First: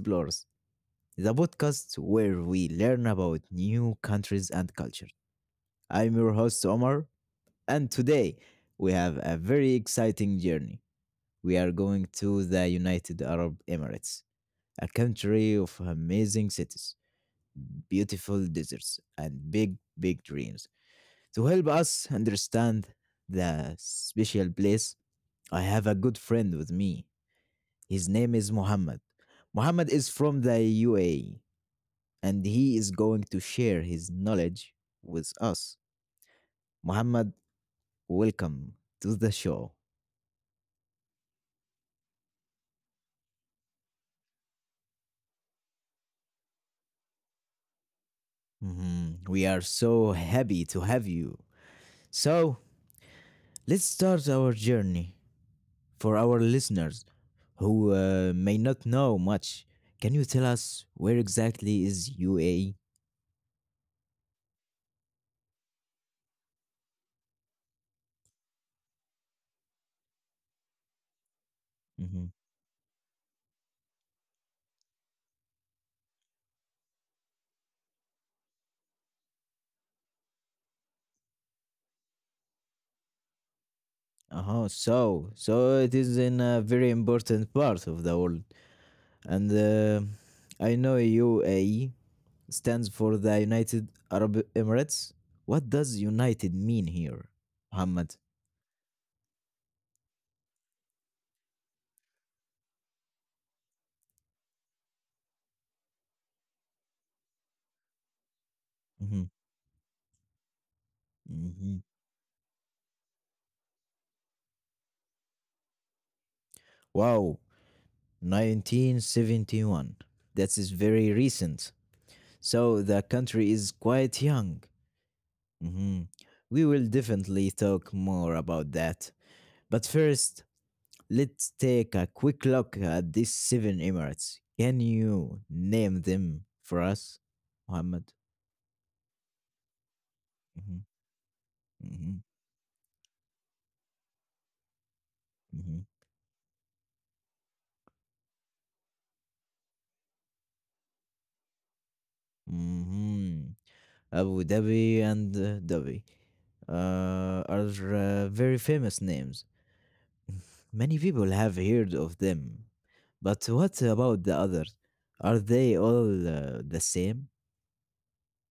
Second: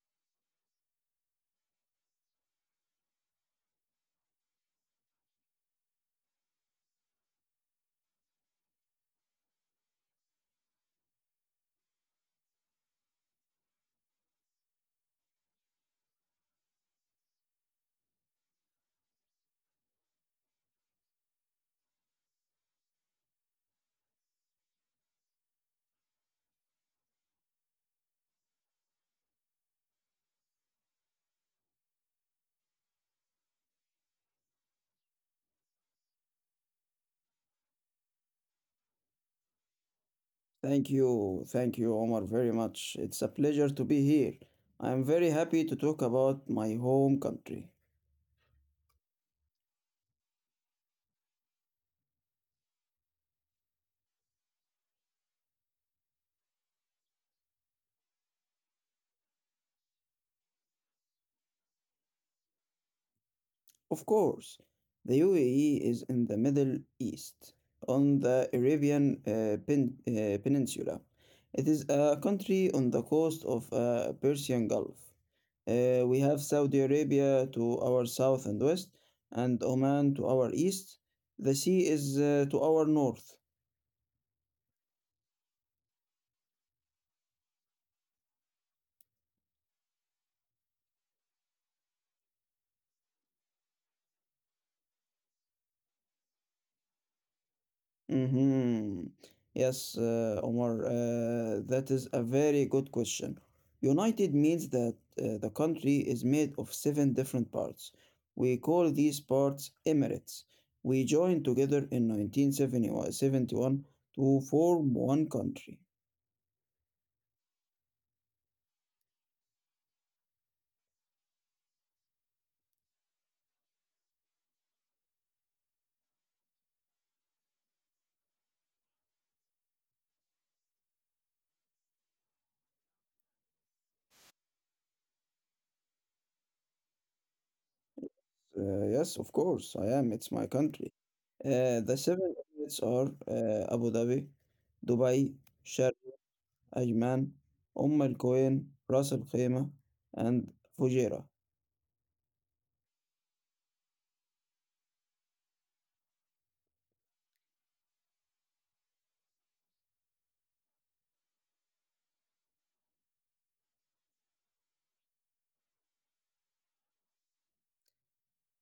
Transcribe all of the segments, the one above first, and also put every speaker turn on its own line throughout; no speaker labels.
Explorers, the podcast where we learn about new countries and culture. I'm your host Omar, and today we have a very exciting journey. We are going to the United Arab Emirates, a country of amazing cities, beautiful deserts, and big, big dreams. To help us understand the special place, I have a good friend with me. His name is Muhammad. Muhammad is from the UAE and he is going to share his knowledge with us. Muhammad, welcome to the show.
Thank you. Thank you, Omar, very much. It's a pleasure to be here. I am very happy to talk about my home country.
Mhm. We are so happy to have you. So, let's start our journey. For our listeners who may not know much, can you tell us where exactly is UAE?
Of course, the UAE is in the Middle East, on the Arabian Peninsula. It is a
Mm-hmm.
country on the coast of Persian Gulf. We have Saudi Arabia to our south and west, and Oman to our east. The sea is to our north.
Uh-huh. So, so it is in a very important part of the world. And I know UAE stands for the United Arab Emirates. What does United mean here, Muhammad?
Mhm. Yes, Omar, that is a very good question. United means that the country is made of seven different parts. We call these
Mhm,
parts emirates. We joined together
mhm.
in 1971 to form one country.
Wow, 1971. That is very recent. So the country is quite young. Mhm. We will definitely talk more about that. But first, let's take a quick look at these seven Emirates. Can you name them for us, Muhammad?
Yes, of course, I am. It's my
Mm-hmm.
country. The
Mhm,
seven emirates are Abu Dhabi, Dubai, Sharm
mhm,
أيمان، أم القوين، راس الخيمة، and فجيرة.
mhm. Abu Dhabi and Dhabi are very famous names. Many people have heard of them. But what about the others? Are they all the same?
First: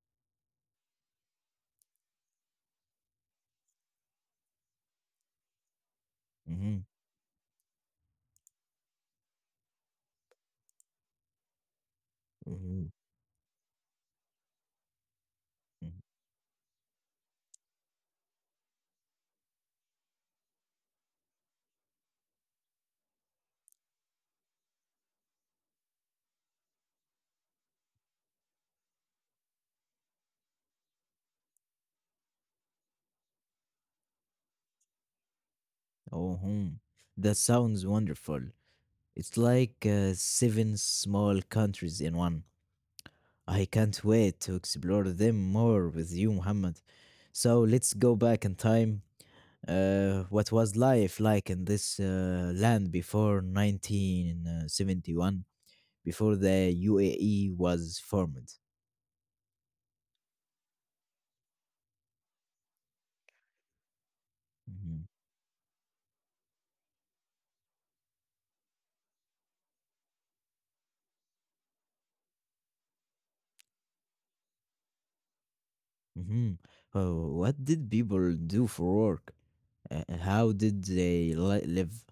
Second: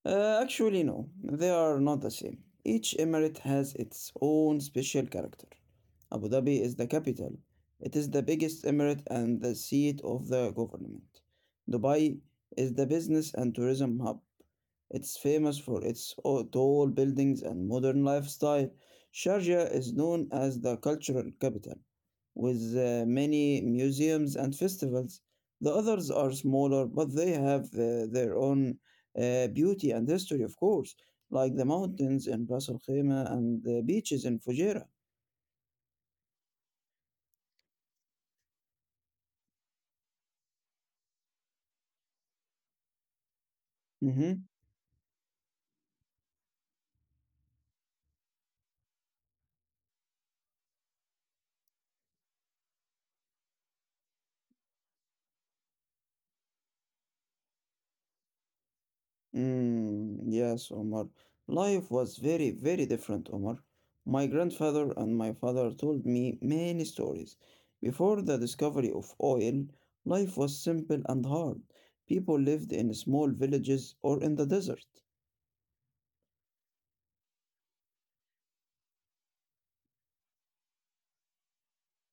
Actually, no, they are not the same. Each emirate has its own special character. Abu Dhabi is
Mm-hmm.
the capital, it is the biggest emirate and the seat of the government. Dubai is
Mm-hmm.
the business and tourism hub. It's famous for its tall buildings and modern lifestyle. Sharjah is known as the cultural capital, with many museums and festivals. The others are smaller, but they have their own beauty and history, of course, like the mountains in Ras Al Khaimah and the beaches in Fujairah.
Oh, hmm, that sounds wonderful. It's like seven small countries in one. I can't wait
Mm-hmm.
to explore them more with you, Muhammad. So let's go back in time. What was life like in this land before 1971, before the UAE was formed?
Mm, yes, Omar. Life was very, very different, Omar. My grandfather
Hmm.
and my father told me many stories. Before the discovery of oil, life was simple and hard. People lived in small villages or in the desert.
Hmm. Oh, what did people do for work? How did they live?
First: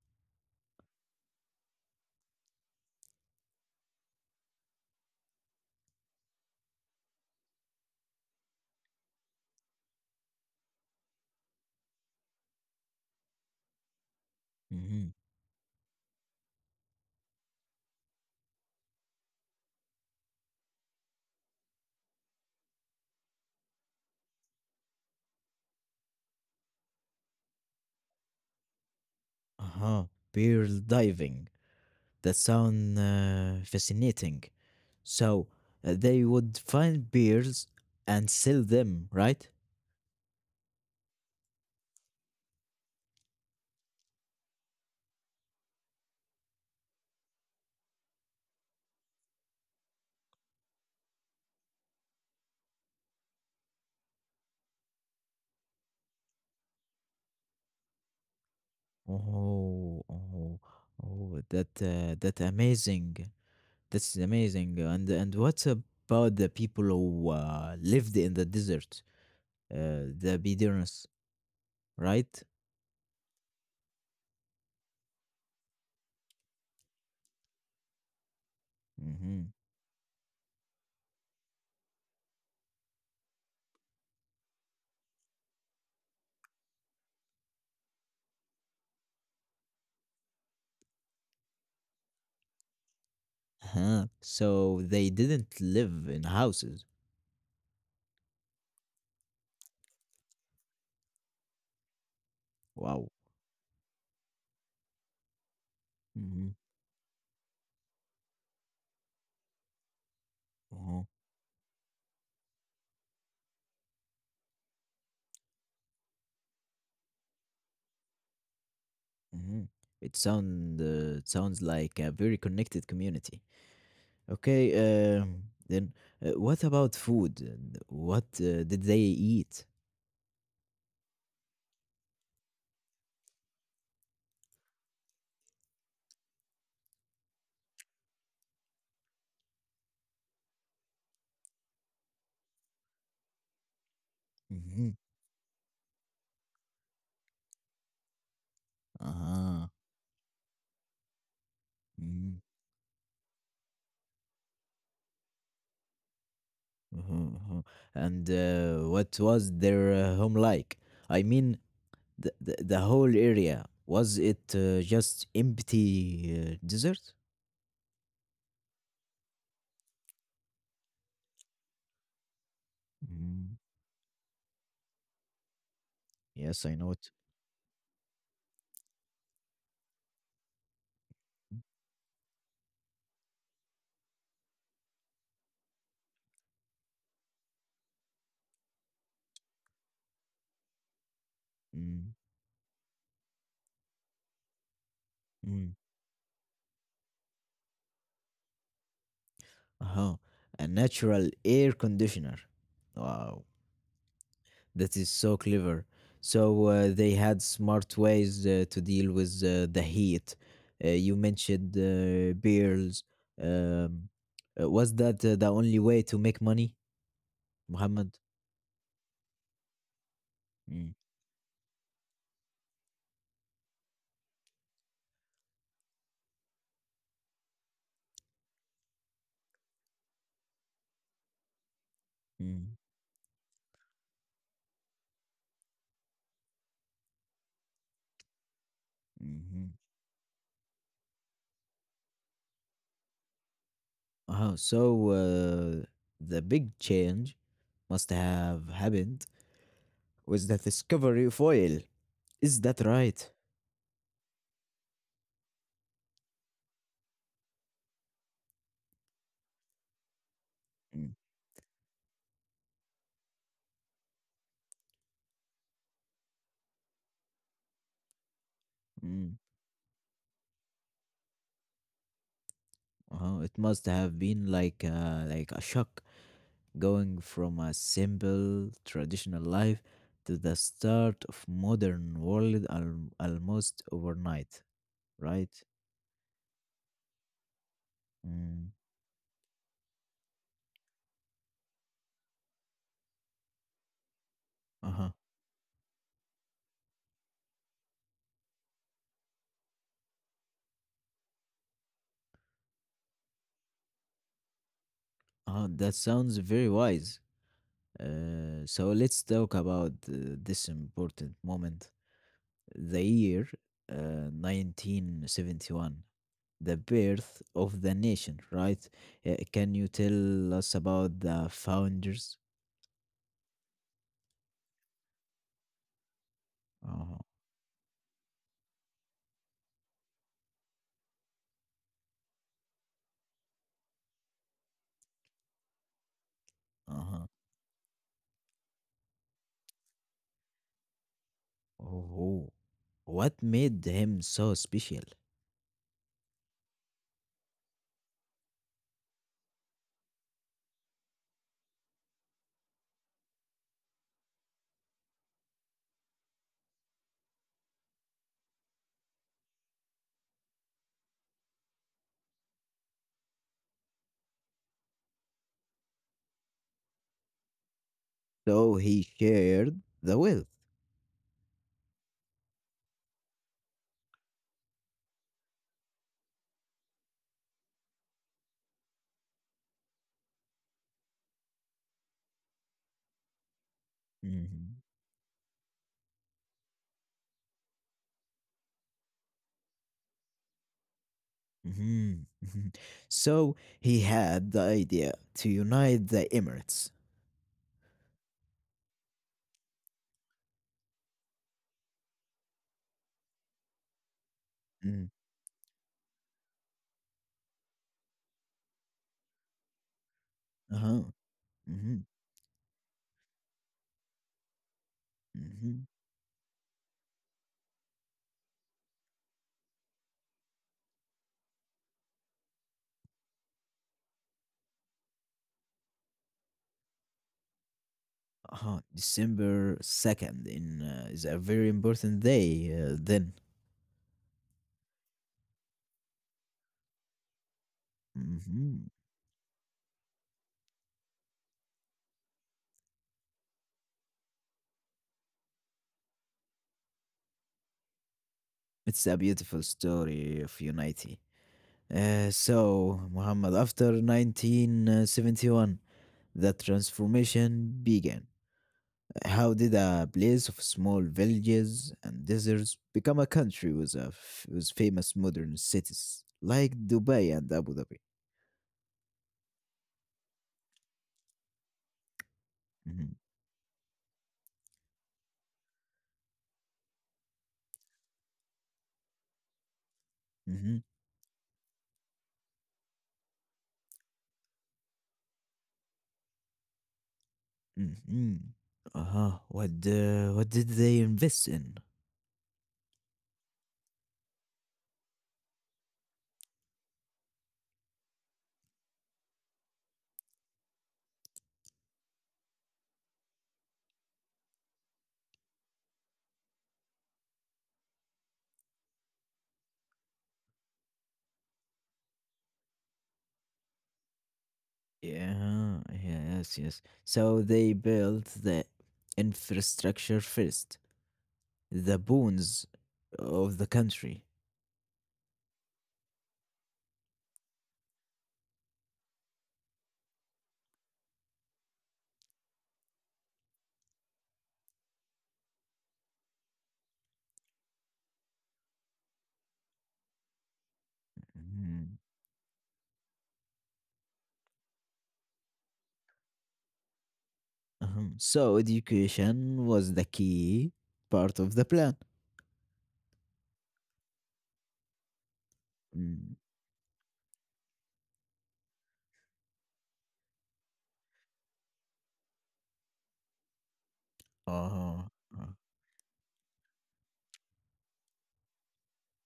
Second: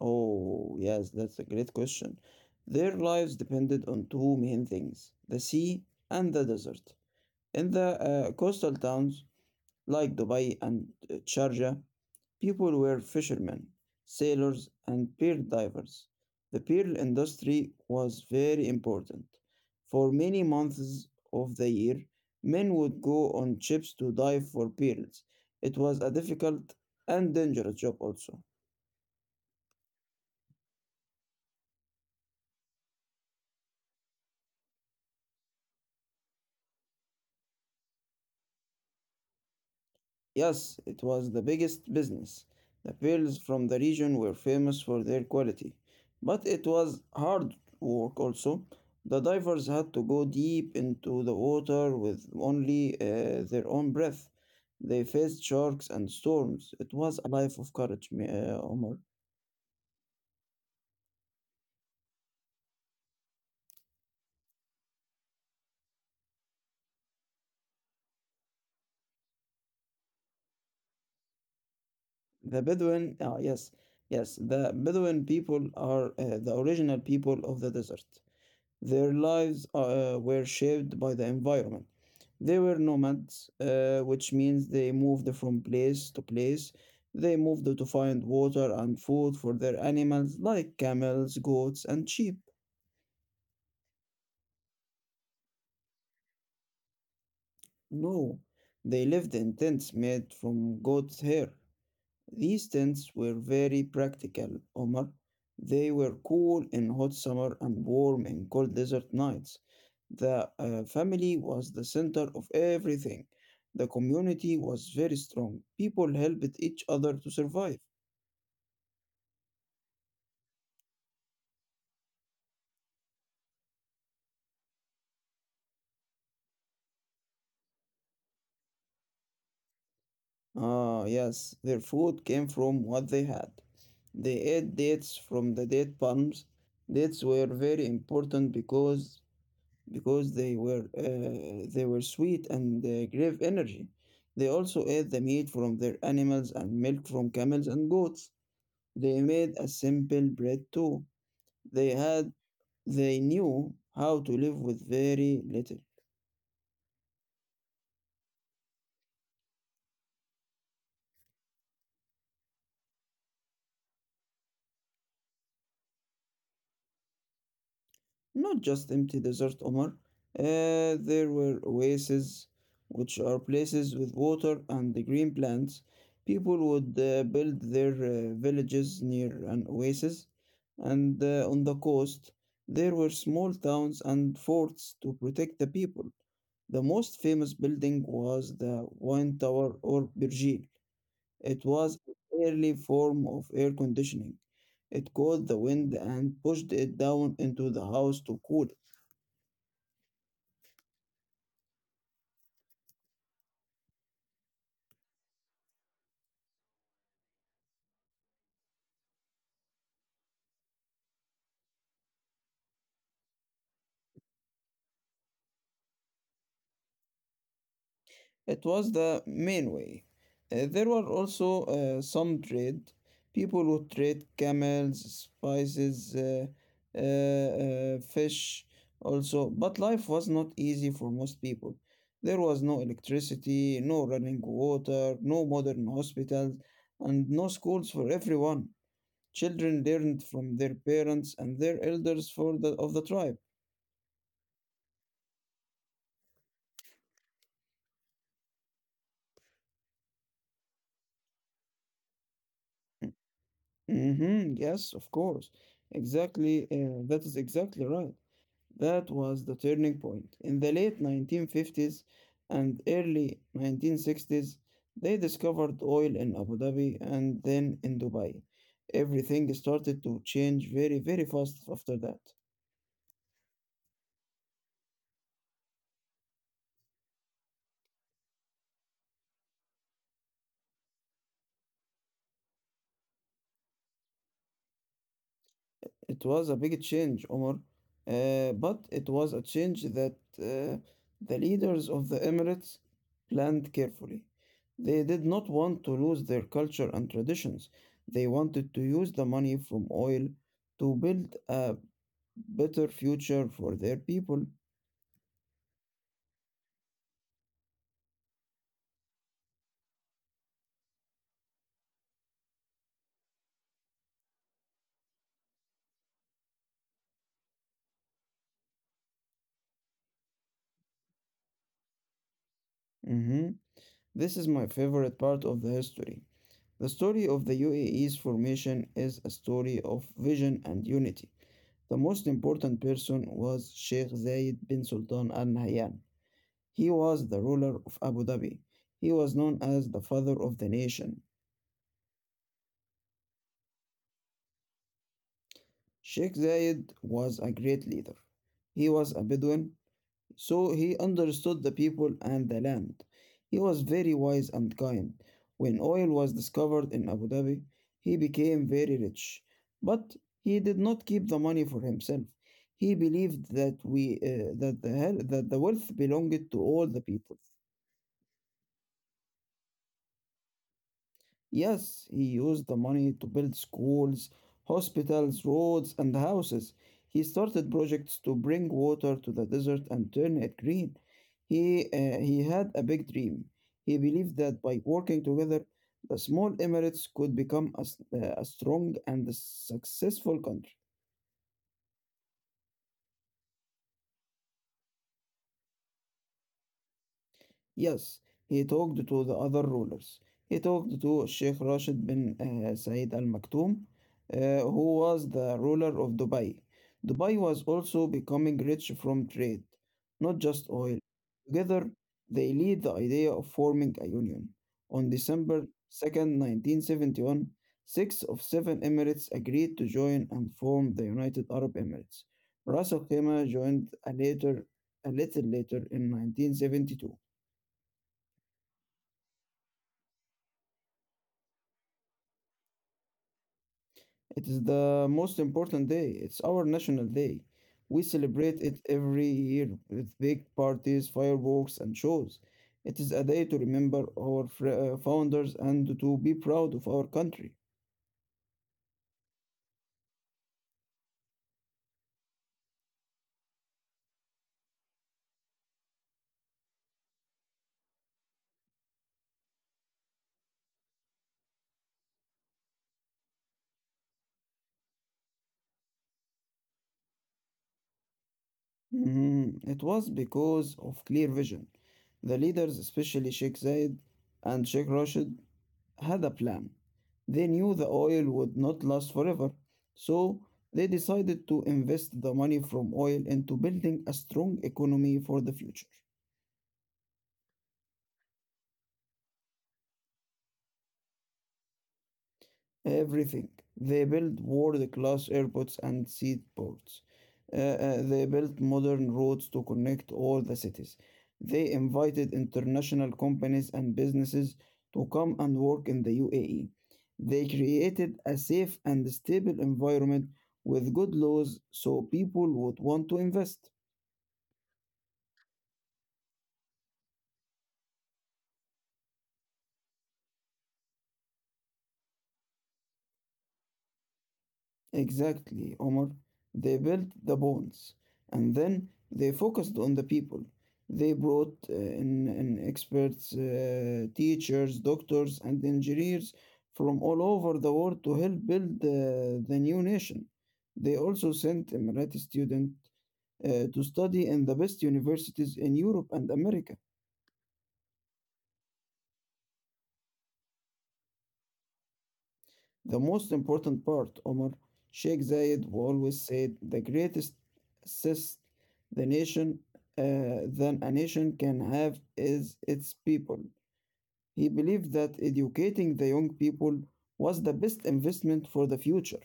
Oh, yes, that's a great question. Their lives depended on two main things, the sea and the desert. In the coastal towns like Dubai and Sharjah, people were fishermen, sailors, and
Hmm.
pearl divers. The pearl industry was very important. For many months of the year, men would go on ships to dive for pearls. It was a difficult and dangerous job also.
Uh-huh. Pearl diving. That sound fascinating. So they would find pearls and sell them, right?
Yes, it was the biggest business. The pearls from the region were famous for their quality. But it was hard work also. The divers had to go deep into the water with only their own breath. They faced sharks and storms. It was a life of courage, Omar.
Oh, oh, oh, that amazing. That's amazing. And what about the people who lived in the desert, the Bedouins, right?
The Bedouin, ah, yes, yes, the Bedouin people are the original people of the desert. Their
Mm-hmm.
lives were shaped by the environment. They were nomads, which means they moved from place to place. They moved to find water and food for their animals, like camels, goats, and sheep.
Huh. So they didn't live in houses.
No, they lived in tents made from goat's hair. These
Wow.
tents were very practical, Omar. They were
Mm-hmm.
cool in hot summer and warm in cold desert nights. The
Uh-huh.
family was the center of everything. The community was very strong. People helped each other to survive.
Mm-hmm. It sound it sounds like a very connected community. Okay. Um. Then, what about food? What did they eat?
Ah, yes, their food came from what they had. They ate dates from the date palms. Dates were very important because they were sweet and gave energy. They also
Mm-hmm.
ate the meat from their animals and milk from camels and goats. They made a
Uh-huh.
simple bread too. They had
Mhm,
they knew how to live with very little.
mhm, mhm. And what was their home like? I mean, the whole area, was it just empty desert?
Not just empty desert, Omar. There were oases, which are
Mm,
places with water and the green plants.
yes, I
People
know
would
it.
build their villages near an oasis, and on the coast, there were small towns and forts to protect the people. The most famous building was the Wine Tower or Birjil. It was
Mm,
an early form of air conditioning. It caught the
mm.
wind and pushed it down into the house to cool.
Uh-huh. A natural air conditioner. Wow, that is so clever. So they had smart ways to deal with the heat. You mentioned beers. Um, was that the only way to make money? Muhammad.
It was the main way. There
Mm,
were also some trade. People would trade camels, spices, fish also. But life was not easy for most people. There was no
mm,
electricity, no running water, no modern hospitals, and no schools for everyone.
mhm.
Children learned from their parents and their elders of the tribe.
Uh-huh. So the big change must have happened with the discovery of oil. Is that right?
Hmm, yes, of course. Exactly. That is exactly right. That was the turning point. In the late
Mm,
1950s and early 1960s, they discovered oil in Abu Dhabi and then in Dubai.
mm.
Everything started to change very, very fast after that.
Uh-huh. It must have been like a shock going from a simple traditional life to the start of modern world almost overnight, right?
It was a big change, Omar,
Mm.
but it was a change that the leaders of the Emirates planned carefully. They
Uh-huh.
did not want to lose their culture and traditions. They wanted to use the money from oil to build a better future for their people.
Uh-huh. That sounds very wise. So let's talk about this important moment, the year 1971, the birth of the nation, right? Can you tell us about the founders?
Mhm. This is my favorite part of the history. The
Uh-huh.
story of the UAE's formation is a story of vision and unity. The most important person was Sheikh Zayed bin Sultan Al Nahyan. He
Uh-huh.
was the ruler of Abu Dhabi. He was known as the father of the nation.
Oh, what made him so special?
Sheikh Zayed was a great leader. He was a Bedouin, so he understood the people and the land. He was very wise and kind. When oil was discovered in Abu Dhabi, he became very rich. But he did not keep the money for himself. He believed that we that the hel- that the wealth belonged to all the people.
So he shared the wealth.
Yes, he used the money to build schools, hospitals, roads, and houses. He started projects to bring water to the desert and turn it green. He had a big dream. He believed that
Mhm,
by working together, the small emirates could become a strong and successful country.
mhm, mhm. So he had the idea to unite the Emirates.
Yes, he talked to the other rulers. He talked to Sheikh Rashid bin Said Al Maktoum, who
Mm.
was the ruler of Dubai. Dubai was also becoming rich from trade, not just oil.
Uh-huh.
Together,
Mhm,
they lead the idea of forming a union. On
mhm.
December 2nd, 1971, six of seven Emirates agreed to join and form the United Arab Emirates. Ras Al Khaimah joined a little later in 1972.
December 2nd in is a very important day then.
It is the most important day. It's our national day. We celebrate
Mhm.
it every year with big parties, fireworks, and shows. It is a day to remember our founders and to be proud of our country.
It's a beautiful story of unity. So, Muhammad, after 1971, the transformation began. How did a place of small villages and deserts become a country with, with famous modern cities like Dubai and Abu Dhabi?
Mhm. It was because of clear vision. The leaders,
Hmm.
especially Sheikh Zayed and Sheikh Rashid, had a plan. They knew the oil would not last forever, so
Hmm.
they decided to invest the money from oil into building a strong economy for the future.
Hmm. Uh-huh. What did they invest in?
Everything. They built world-class airports and seaports. They built modern roads to connect all the cities. They invited international companies and businesses to come and work in the UAE. They created a safe and stable environment with good laws so people would want to invest.
Yeah, yes, yes. So they built the infrastructure first, the bones of the country.
Exactly, Omar. They built the bonds and then they focused on the people. They brought in experts, teachers, doctors, and engineers from all over the world to help build the new nation. They also sent
Mhm.
Emirati students to study in the best universities in Europe and America.
Uh-huh. So education was the key part of the plan.
The most important part, Omar, Sheikh Zayed always
Mm.
said the greatest assist the nation than a nation can have is its people. He believed
Uh-huh.
that
uh.
educating the young people was the best investment for the future.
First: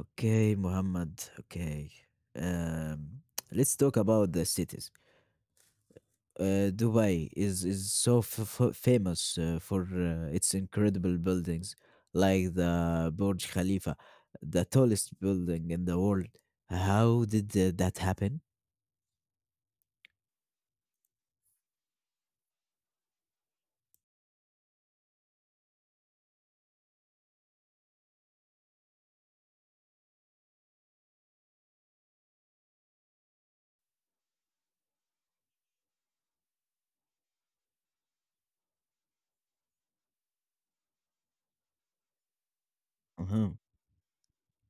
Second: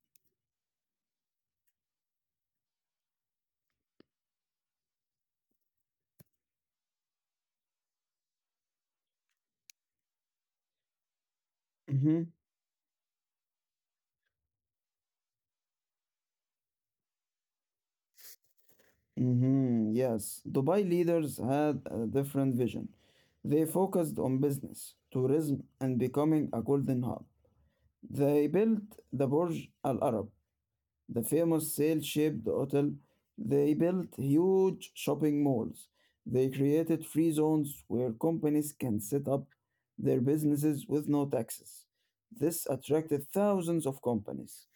Okay, Muhammad. Okay. Um, let's talk about the cities. Dubai is so famous for its incredible buildings,
Mm-hmm.
like the Burj Khalifa, the tallest building in the world. How did that happen?
Mm-hmm. Yes, Dubai leaders had a different vision. They focused on business, tourism, and becoming a golden hub. They built the Burj Al Arab, the famous sail-shaped hotel. They built huge shopping malls. They created free zones where companies can set up their businesses with no taxes. This attracted
Uh huh.
thousands of companies.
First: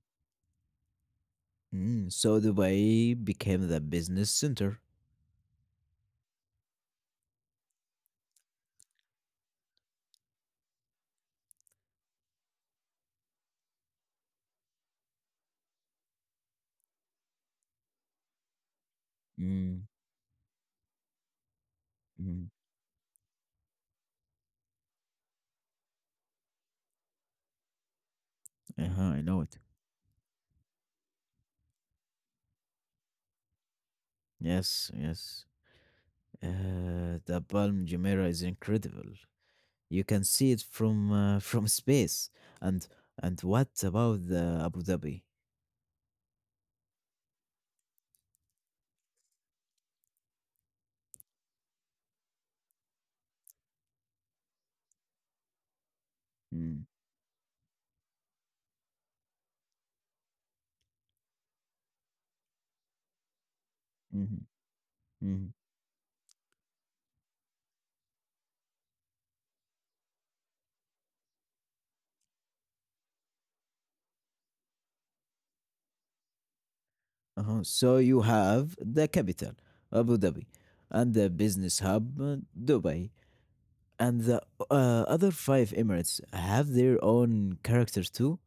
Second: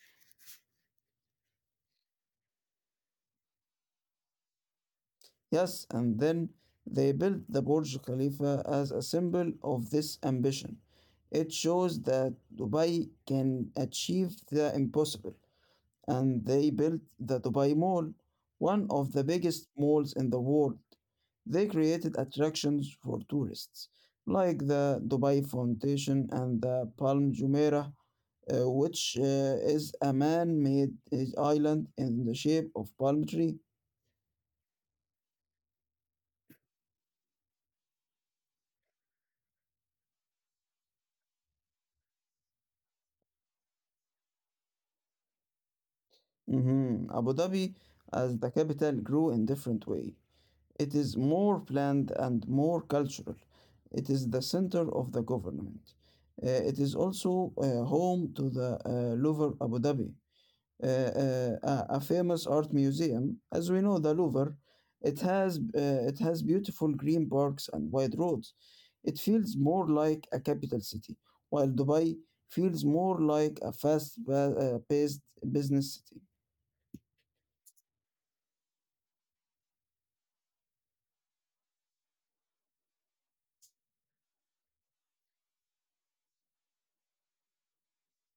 Mm, so Dubai became the business center.
Yes, and then they built the Burj Khalifa as a symbol of this ambition. It shows that Dubai can achieve the impossible. And they built the Dubai Mall, one of the biggest
Mm,
malls in the world. They created
mm.
attractions for tourists, like the Dubai Fountain and the Palm Jumeirah,
Uh-huh, I
which
know it.
is a man-made island in the shape of palm tree.
Yes, yes. The Palm Jumeirah is incredible. You can see it from from space. And and what about the Abu Dhabi?
Mhm. Abu Dhabi, as the capital, grew in different way. It is more planned and more cultural. It is the center of the government. Uh,
Mm,
it is also home to the Louvre Abu Dhabi, uh, uh, a famous art museum. As we know, the
mhm,
Louvre, it
mhm.
has beautiful green parks and wide roads. It feels more like a capital city, while Dubai feels more like a fast-paced business city.
Uh-huh. So you have the capital, Abu Dhabi, and the business hub, Dubai, and the other five emirates have their own characters too.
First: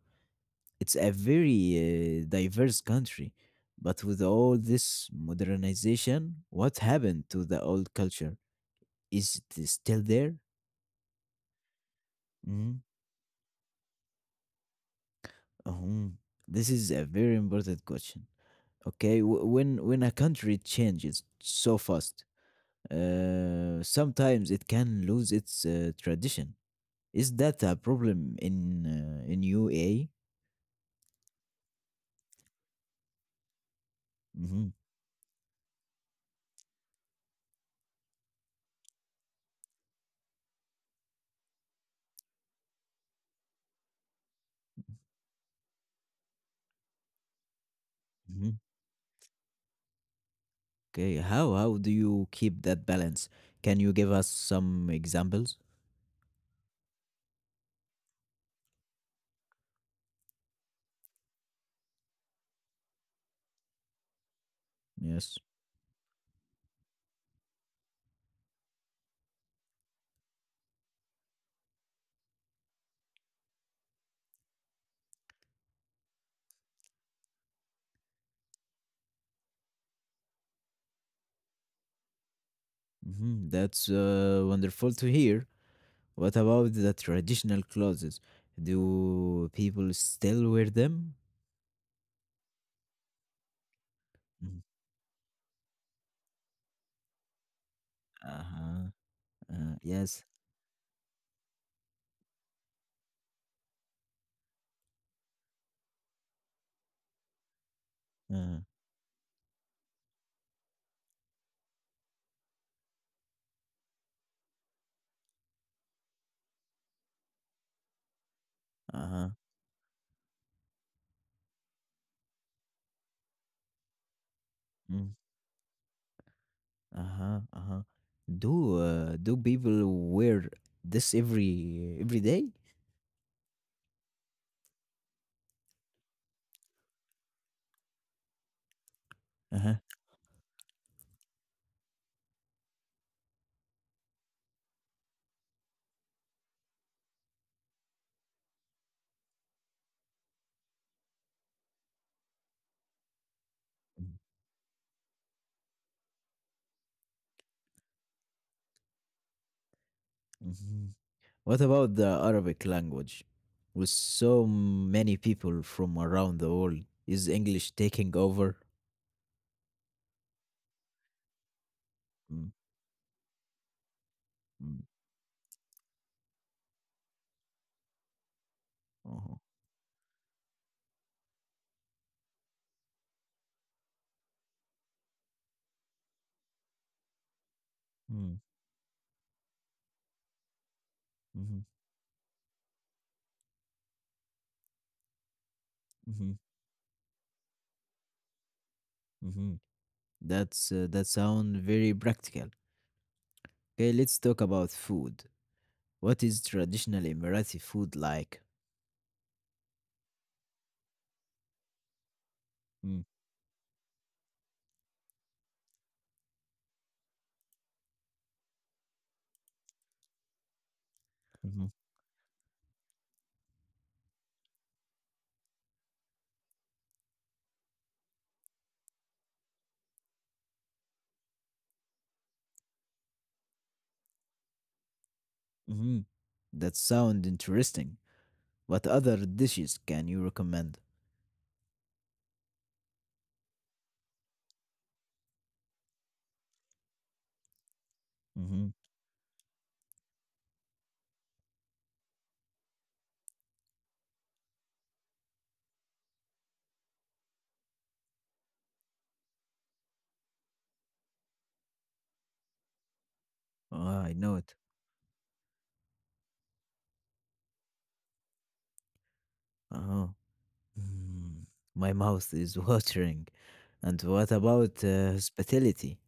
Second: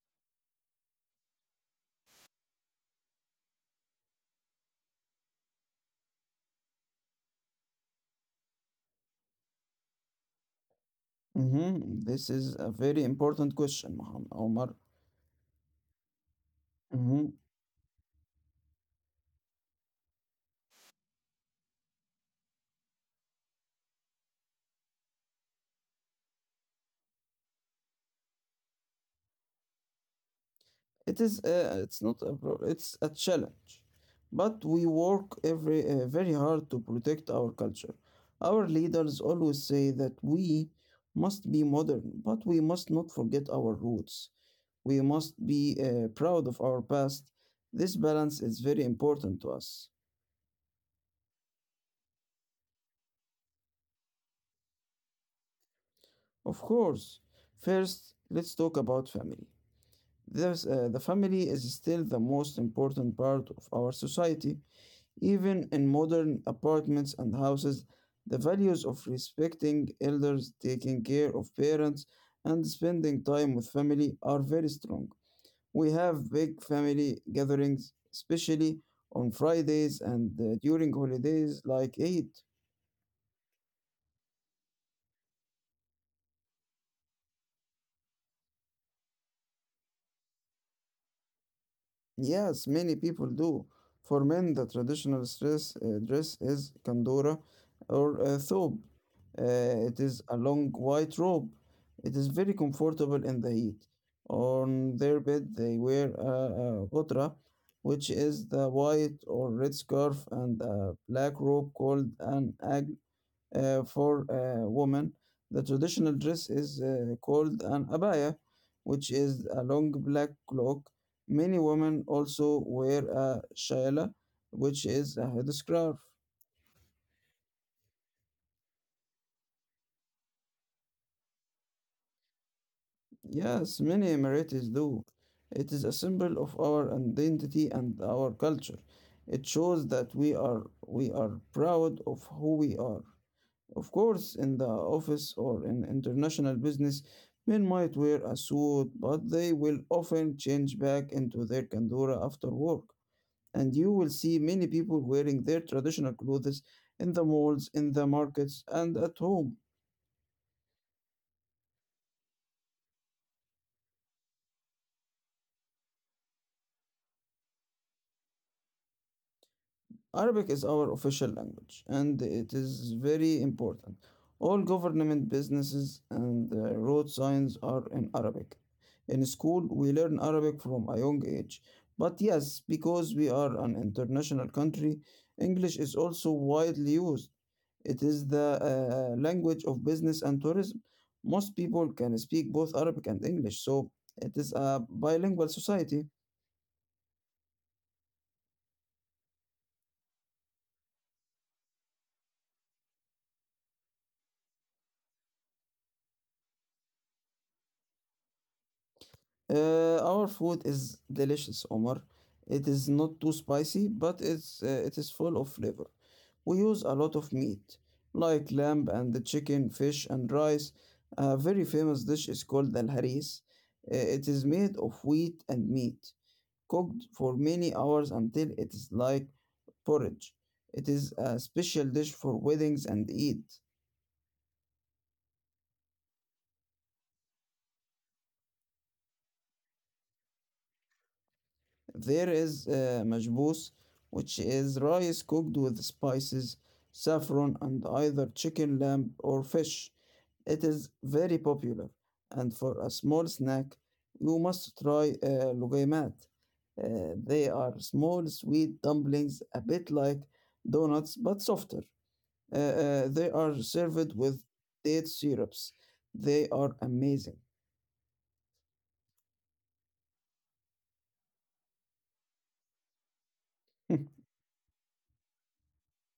It's a very diverse country, but with all this modernization, what happened to the old culture? Is it still there?
Mhm. This is a
Mhm.
very important question, Muhammad Omar.
Mhm. This is a
Mm-hmm.
very important question. Okay, when a country changes so fast, sometimes it can lose its tradition. Is that a problem in UAE?
It is it's not it's a challenge, but
Mm-hmm.
we work every very hard to protect our culture. Our leaders always say that we must be modern, but we must not forget our roots. We must be proud of our past. This balance is
Mm-hmm.
very important to us.
Okay, how do you keep that balance? Can you give us some examples?
Of course, first let's talk about family. The family is still the most important part of our society.
Yes.
Even in modern apartments and houses, the values of respecting elders, taking care of parents, and spending time with family are very strong. We have big family gatherings, especially on Fridays and during holidays like Eid.
Hmm. That's wonderful to hear. What about the traditional clothes? Do people still wear them?
Yes, many people do. For men,
Mhm.
the traditional dress is kandura or thobe.
Uh-huh.
It is
Yes.
a long white robe. It is very comfortable in the heat. On their bed, they wear a gotra, which is
Uh,
the white or red scarf, and a black robe called an agla for women. The traditional dress is called an abaya, which
uh-huh.
is a long black cloak. Many women also wear a shaila, which
Mm.
is a headscarf.
Uh-huh. Uh-huh. Do do people wear this every day?
Yes, many Emiratis do. It is a symbol of our identity and our culture. It
Uh-huh.
shows that we are proud of who we are. Of course, in the office or in international business, men might wear a suit, but they will often change back into their kandura after work. And you will see many people wearing their traditional clothes in the malls, in the markets, and at home.
Mm-hmm. What about the Arabic language? With so many people from around the world, is English taking over?
Arabic is our official language and it is very important. All
Mm-hmm.
government businesses and road signs are in Arabic. In
Uh-huh.
school, we learn Arabic from a young age. But yes, because we are an international country, English is also widely used. It is
Mm.
the language of business and tourism. Most
Mhm,
people can speak both Arabic and English, so it is a bilingual society.
mhm, mhm. That's that sound very practical. Okay, let's talk about food. What is traditional Emirati food like?
Our food is delicious, Omar. It is
Mm,
not too spicy, but it is full of flavor. We use a lot of meat, like lamb and the chicken, fish and rice. A very
mhm,
famous dish is called al haris. It is made of wheat and meat, cooked for many hours until it is like porridge. It is a special dish for weddings and Eid.
mhm. That sound interesting. What other dishes can you recommend?
There is majboos, which is rice cooked with spices, saffron, and either
Mm-hmm.
chicken, lamb, or fish. It is very popular, and for a small snack, you must try lugaimat. Uh, they are small, sweet dumplings, a bit like donuts but softer. They are
Oh,
served
I
with
know it.
date syrups. They are amazing.
Uh-huh. Mm, my mouth is watering. And what about hospitality?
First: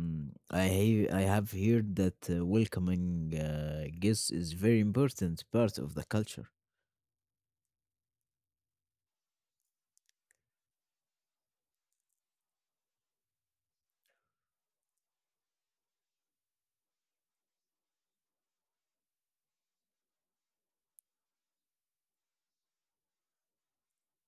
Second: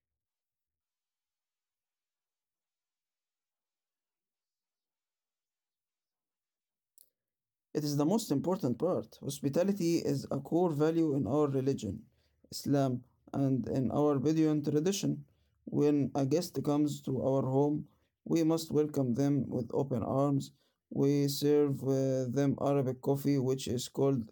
Mm, I have heard that welcoming guests is very important part of the culture.
It is the most important part. Hospitality is a core value in our religion, Islam, and in our Bedouin tradition. When a guest comes to our home, we must welcome them with open arms. We serve them Arabic coffee, which is called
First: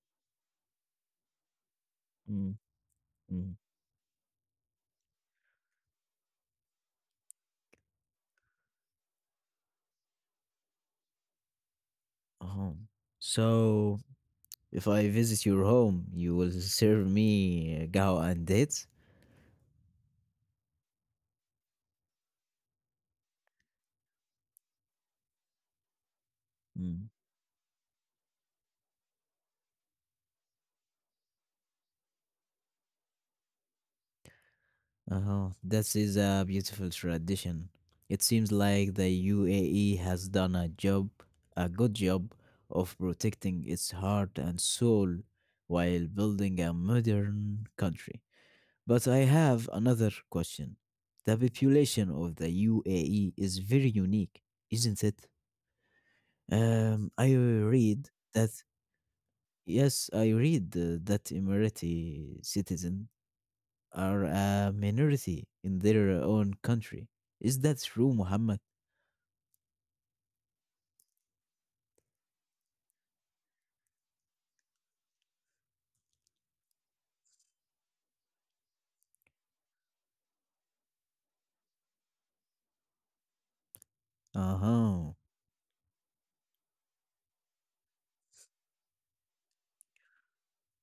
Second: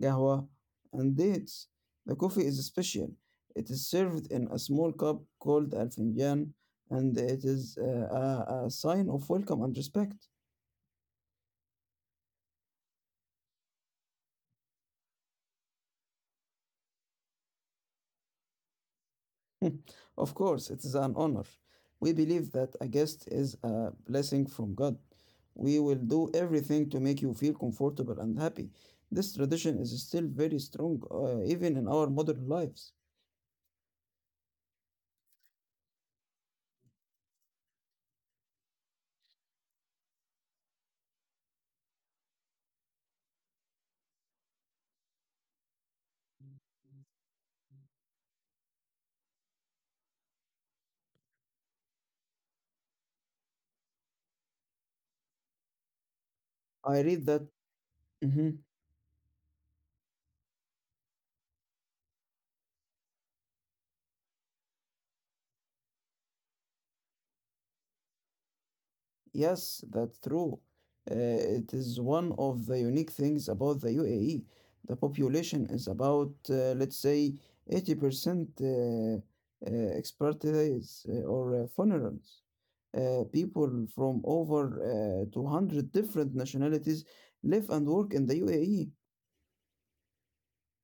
gahwa, and dates. The coffee
Mm,
is special.
mm,
It is served in a small cup called al finjan, and it is a sign of welcome and respect.
uh-huh. So if I visit your home, you will serve me gao and dates?
Of course, it is an honor. We believe that a guest is a blessing from God. We will do everything to
Mm.
make you feel comfortable and happy. This tradition is still very strong, even in our modern lives.
Uh-huh. This is a beautiful tradition. It seems like the UAE has done a job, a good job of protecting its heart and soul while building a modern country. But I have another question. The population of the UAE is very unique, isn't it?
I
Um,
read
I
that.
read that,
Mhm.
yes, I read that Emirati citizen are a minority in their own country. Is that true, Muhammad?
Yes, that's true. It is one of the unique things about the UAE. The population is about, let's say, 80% expatriates or foreigners. People from
Uh
over
huh.
200 different nationalities live and work in the UAE.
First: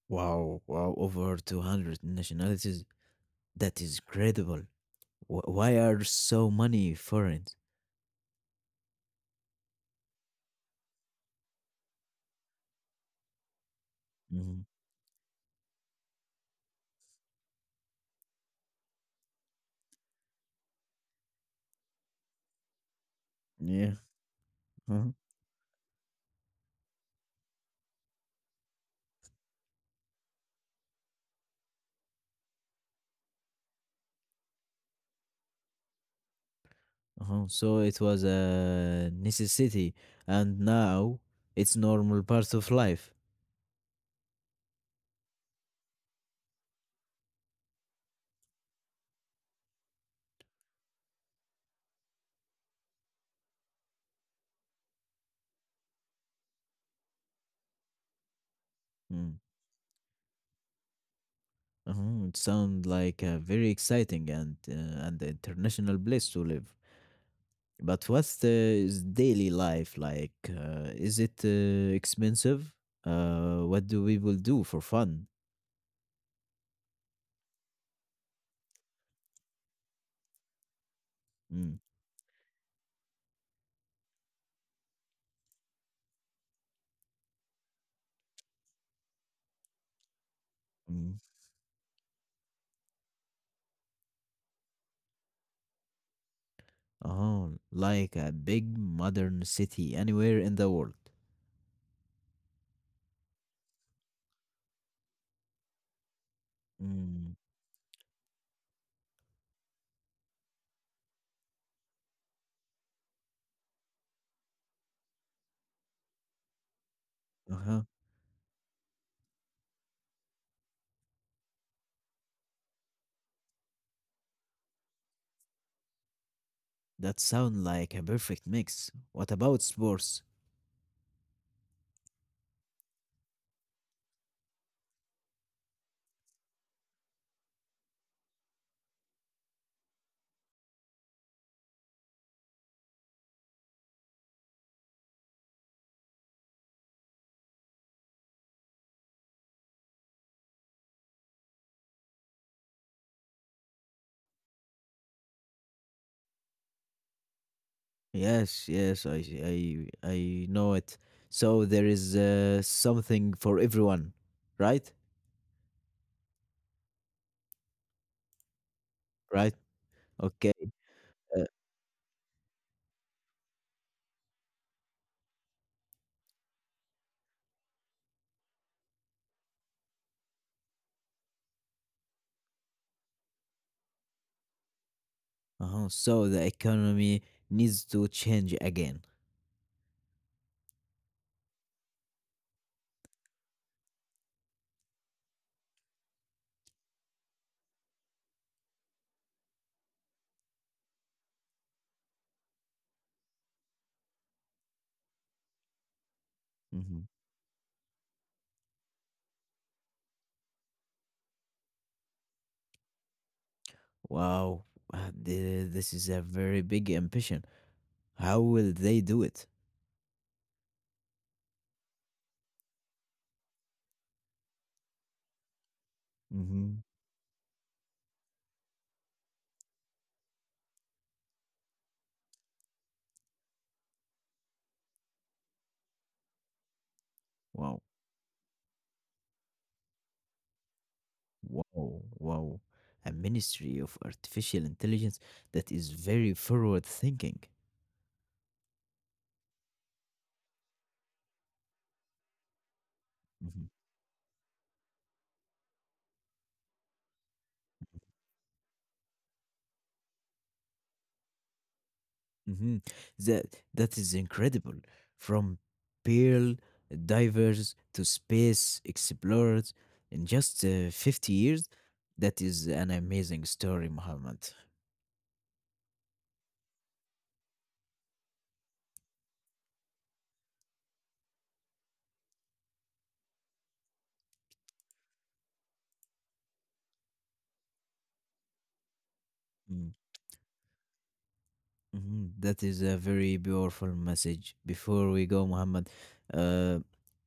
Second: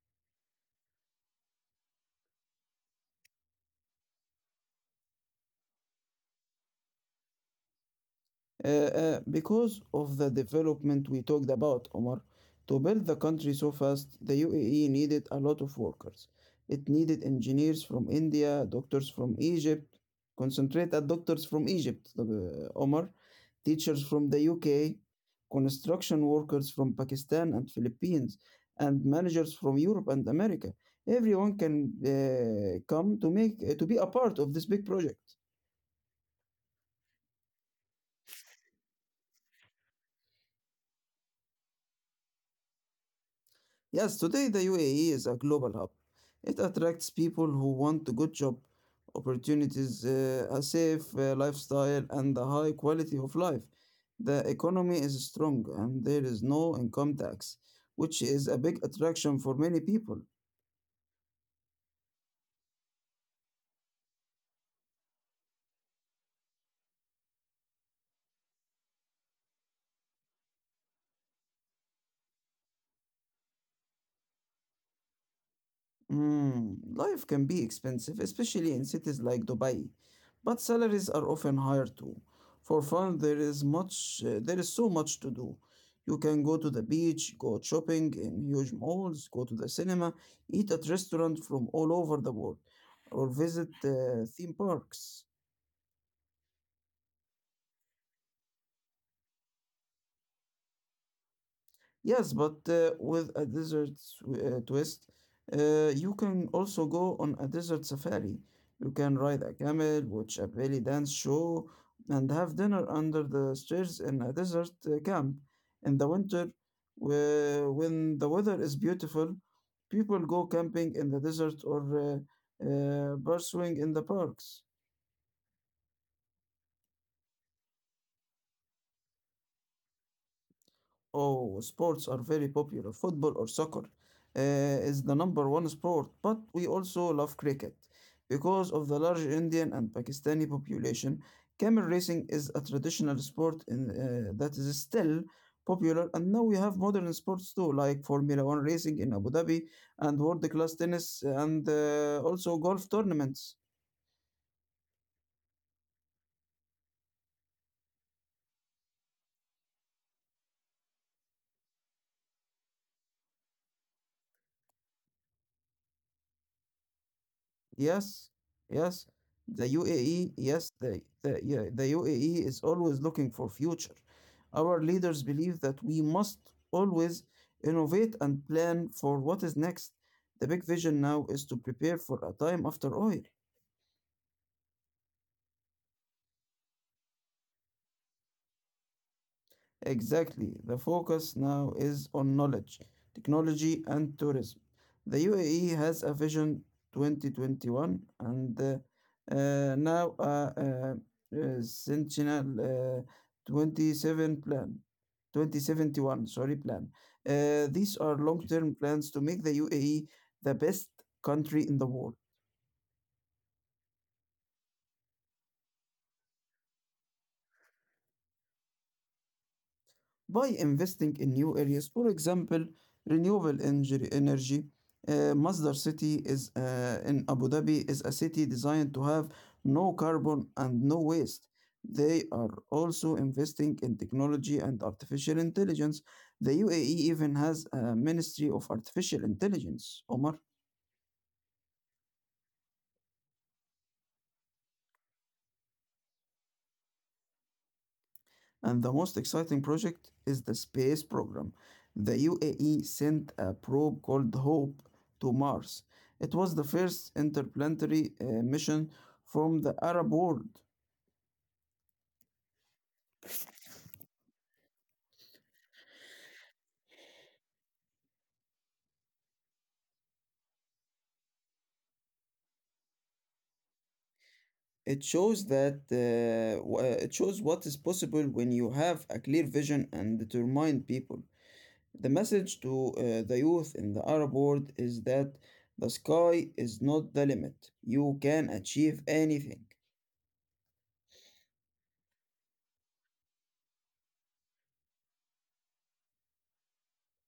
Wow, wow, over 200 nationalities. That is credible. Why are so many foreigners?
Because of the development we talked about, Omar. To build the country so fast, the
Mhm.
UAE needed a lot of workers. It needed engineers from India, doctors from Egypt. Concentrate at doctors from Egypt, Omar.
Yeah.
Teachers from the UK,
Uh-huh.
construction workers from Pakistan and Philippines, and managers from Europe and America. Everyone can come to make to be a part of this big project.
Uh-huh. So it was a necessity, and now it's normal part of life.
Yes, today the UAE is a global hub. It attracts people who want a good job, opportunities, a safe lifestyle, and a high quality of life. The economy is strong and there is no income tax, which is a big attraction
Mm.
for many people.
Uh-huh. It sounds like a very exciting and international place to live. But what's the is daily life like? Is it expensive? What do people do for fun?
Mm, life can be expensive, especially in cities like Dubai, but salaries are often
Mm,
higher too. For fun, there is so much to do. You can go to the beach, go shopping in huge malls, go to the cinema, eat at
mm.
restaurants from all over the world, or visit theme parks.
Oh, like a big modern city anywhere in the world.
Yes, but with a desert twist, you can also go on
Mm,
a desert safari. You can ride a camel, watch a belly dance show, and have dinner under the stars in a desert camp. In the winter,
uh-huh.
when the weather is beautiful, people go camping in the desert or pursuing in the parks.
That sound like a perfect mix. What about sports?
Oh, sports are very popular. Football or soccer uh, is the number one sport, but we also love cricket. Because of the large Indian and Pakistani population, camel racing is a traditional sport that is still popular, and now we have modern sports too, like Formula One racing in Abu Dhabi and world-class tennis and also golf tournaments.
Yes, yes, I know it. So there is something for everyone, right?
Yes, yes.
Right.
The UAE, yes,
Okay.
the, the,
uh,
yeah, The UAE is always looking for future. Our leaders believe that we must always innovate and plan for what is next. The big vision now is to prepare for a time after oil.
Uh-huh. So the economy needs to change again.
Exactly. The focus now is on knowledge, technology, and tourism. The UAE has a vision 2021 and now a Sentinel 27 plan, 2071, sorry, plan.
Hmm.
These are long-term plans to make the UAE the best country in the world.
Wow, this is a very big ambition. How will they do it?
By investing in new areas. For example, renewable energy. Masdar City is
Hmm.
in Abu Dhabi is a city designed to have no carbon and no waste. They are also investing in technology and artificial intelligence. The UAE even has
Wow,
a Ministry of Artificial Intelligence, Omar.
wow, wow. A ministry of artificial intelligence, that is very forward thinking.
And the most exciting project is the space program. The UAE sent a probe called HOPE to Mars. It was the first interplanetary mission from the Arab world.
Hmm. That that is incredible. From pearl divers to space explorers in just 50 years, that is an amazing story, Muhammad.
It shows that it shows what is possible when you have a clear vision and determined people. The message to the youth in the Arab world is that the sky is not the limit. You can achieve anything.
Mm, mhm. That is a very powerful message. Before we go, Muhammad, uh,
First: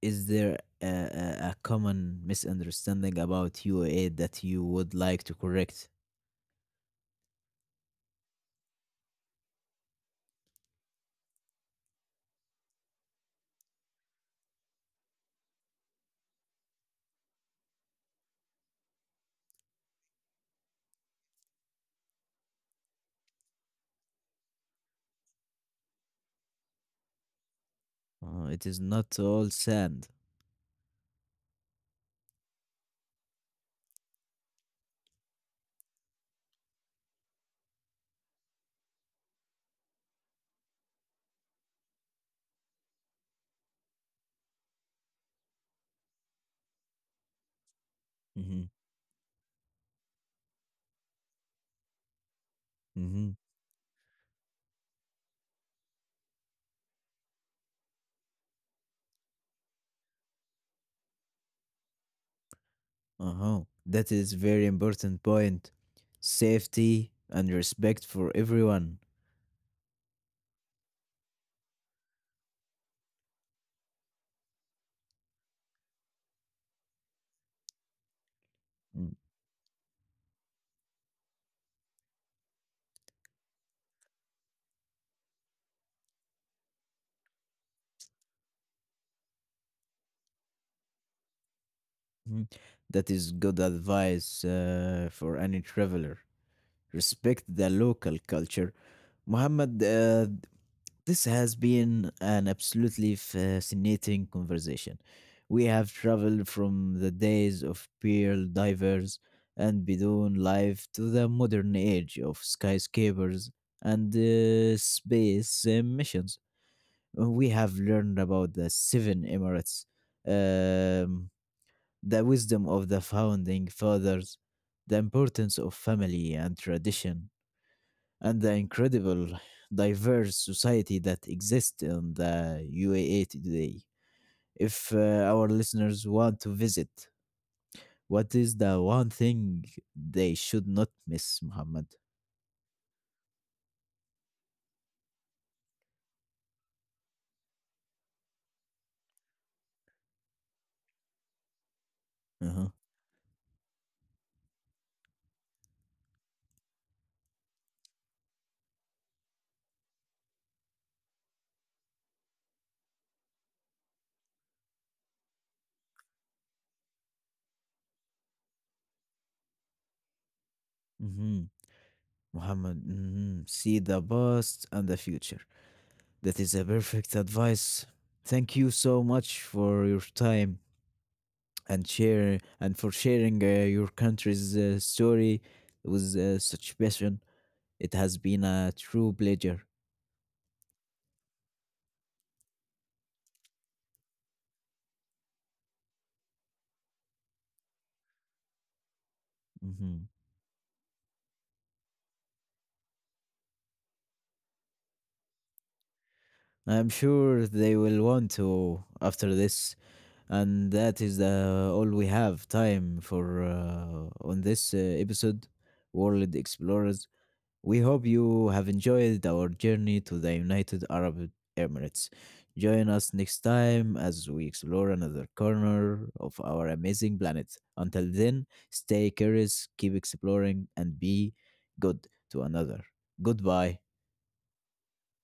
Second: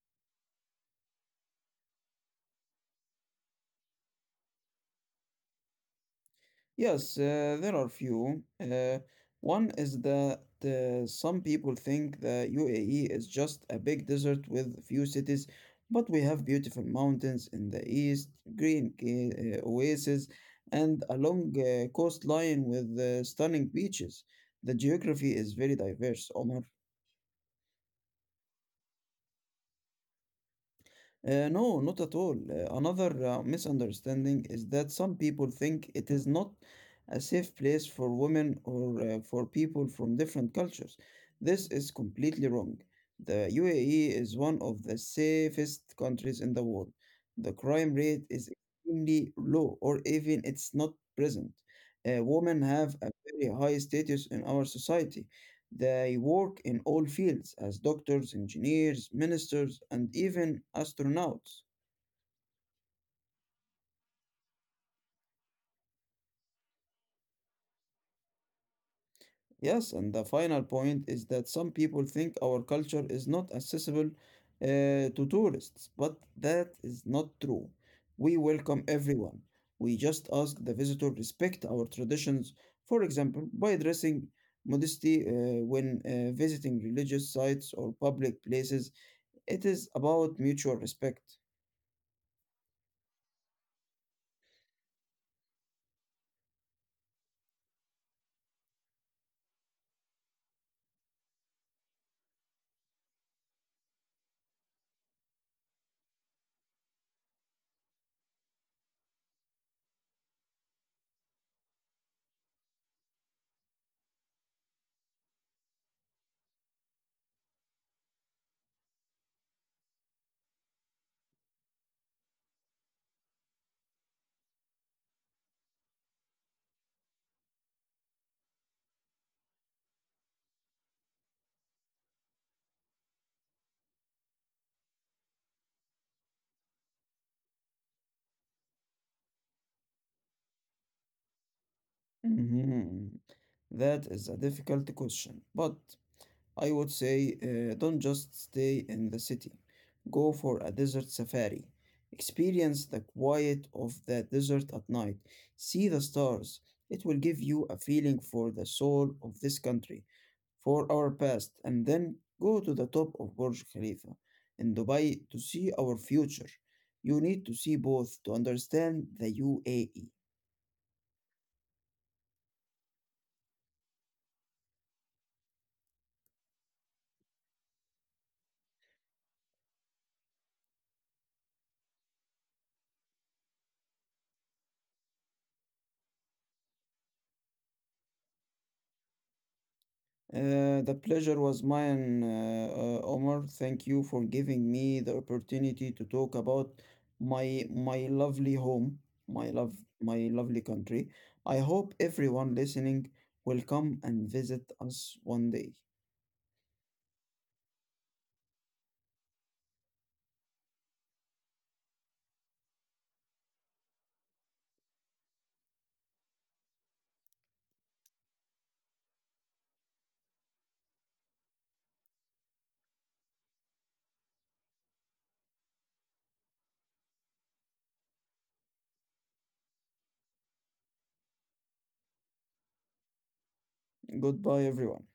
is there a common misunderstanding about UAE that you would like to correct?
Yes, there are few. One is that some people think the UAE is just a big desert with few cities, but we have beautiful mountains in the east, green oases, and a long coastline with stunning beaches. The geography is very diverse, Omar.
It is not all sand.
No, not at all. Another misunderstanding is that some people think it is not a safe place for women or for people from different cultures. This is completely wrong. The UAE is one of the safest countries in the world. The crime rate is
Mm-hmm.
extremely low, or even it's not present. Women have a
Mm-hmm.
very high status in our society. They work in all fields as doctors, engineers, ministers, and even astronauts.
Uh-huh. That is very important point. Safety and respect for everyone.
Yes, and the final point is that some people think our culture is not accessible uh, to tourists, but that is not true. We welcome everyone. We just ask the visitor respect our traditions, for example, by dressing modesty when visiting religious sites or public places. It is about mutual respect.
Mhm. That is good advice for any traveler. Respect the local culture. Muhammad, this has been an absolutely fascinating conversation. We have traveled from the days of pearl divers and Bedouin life to the modern age of skyscrapers and space missions. We have learned about the seven emirates, um, the wisdom of the founding fathers, the importance of family and tradition, and the incredible diverse society that exists in the UAE today. If our listeners want to visit, what is the one thing they should not miss, Muhammad?
Mhm. That is a difficult question, but I would say don't just stay in the city. Go for a desert safari.
Uh-huh.
Experience the quiet of the desert at night. See the stars. It will give you a feeling for the soul of this country, for our past, and then go to the top of Burj Khalifa in Dubai to see our future. You need to see both to understand the UAE.
Hmm. Muhammad, hmm, see the past and the future. That is a perfect advice. Thank you so much for your time and share and for sharing your country's story with such passion. It has been a true pleasure.
The pleasure was mine, Omar. Thank you for giving me the opportunity to talk about my lovely home, my love,
Mhm.
my lovely country. I hope everyone listening will come and visit us one day.
I'm sure they will want to after this, and that is the all we have time for on this episode, World Explorers. We hope you have enjoyed our journey to the United Arab Emirates. Join us next time as we explore another corner of our amazing planet. Until then, stay curious, keep exploring, and be good to another. Goodbye.
Goodbye, everyone.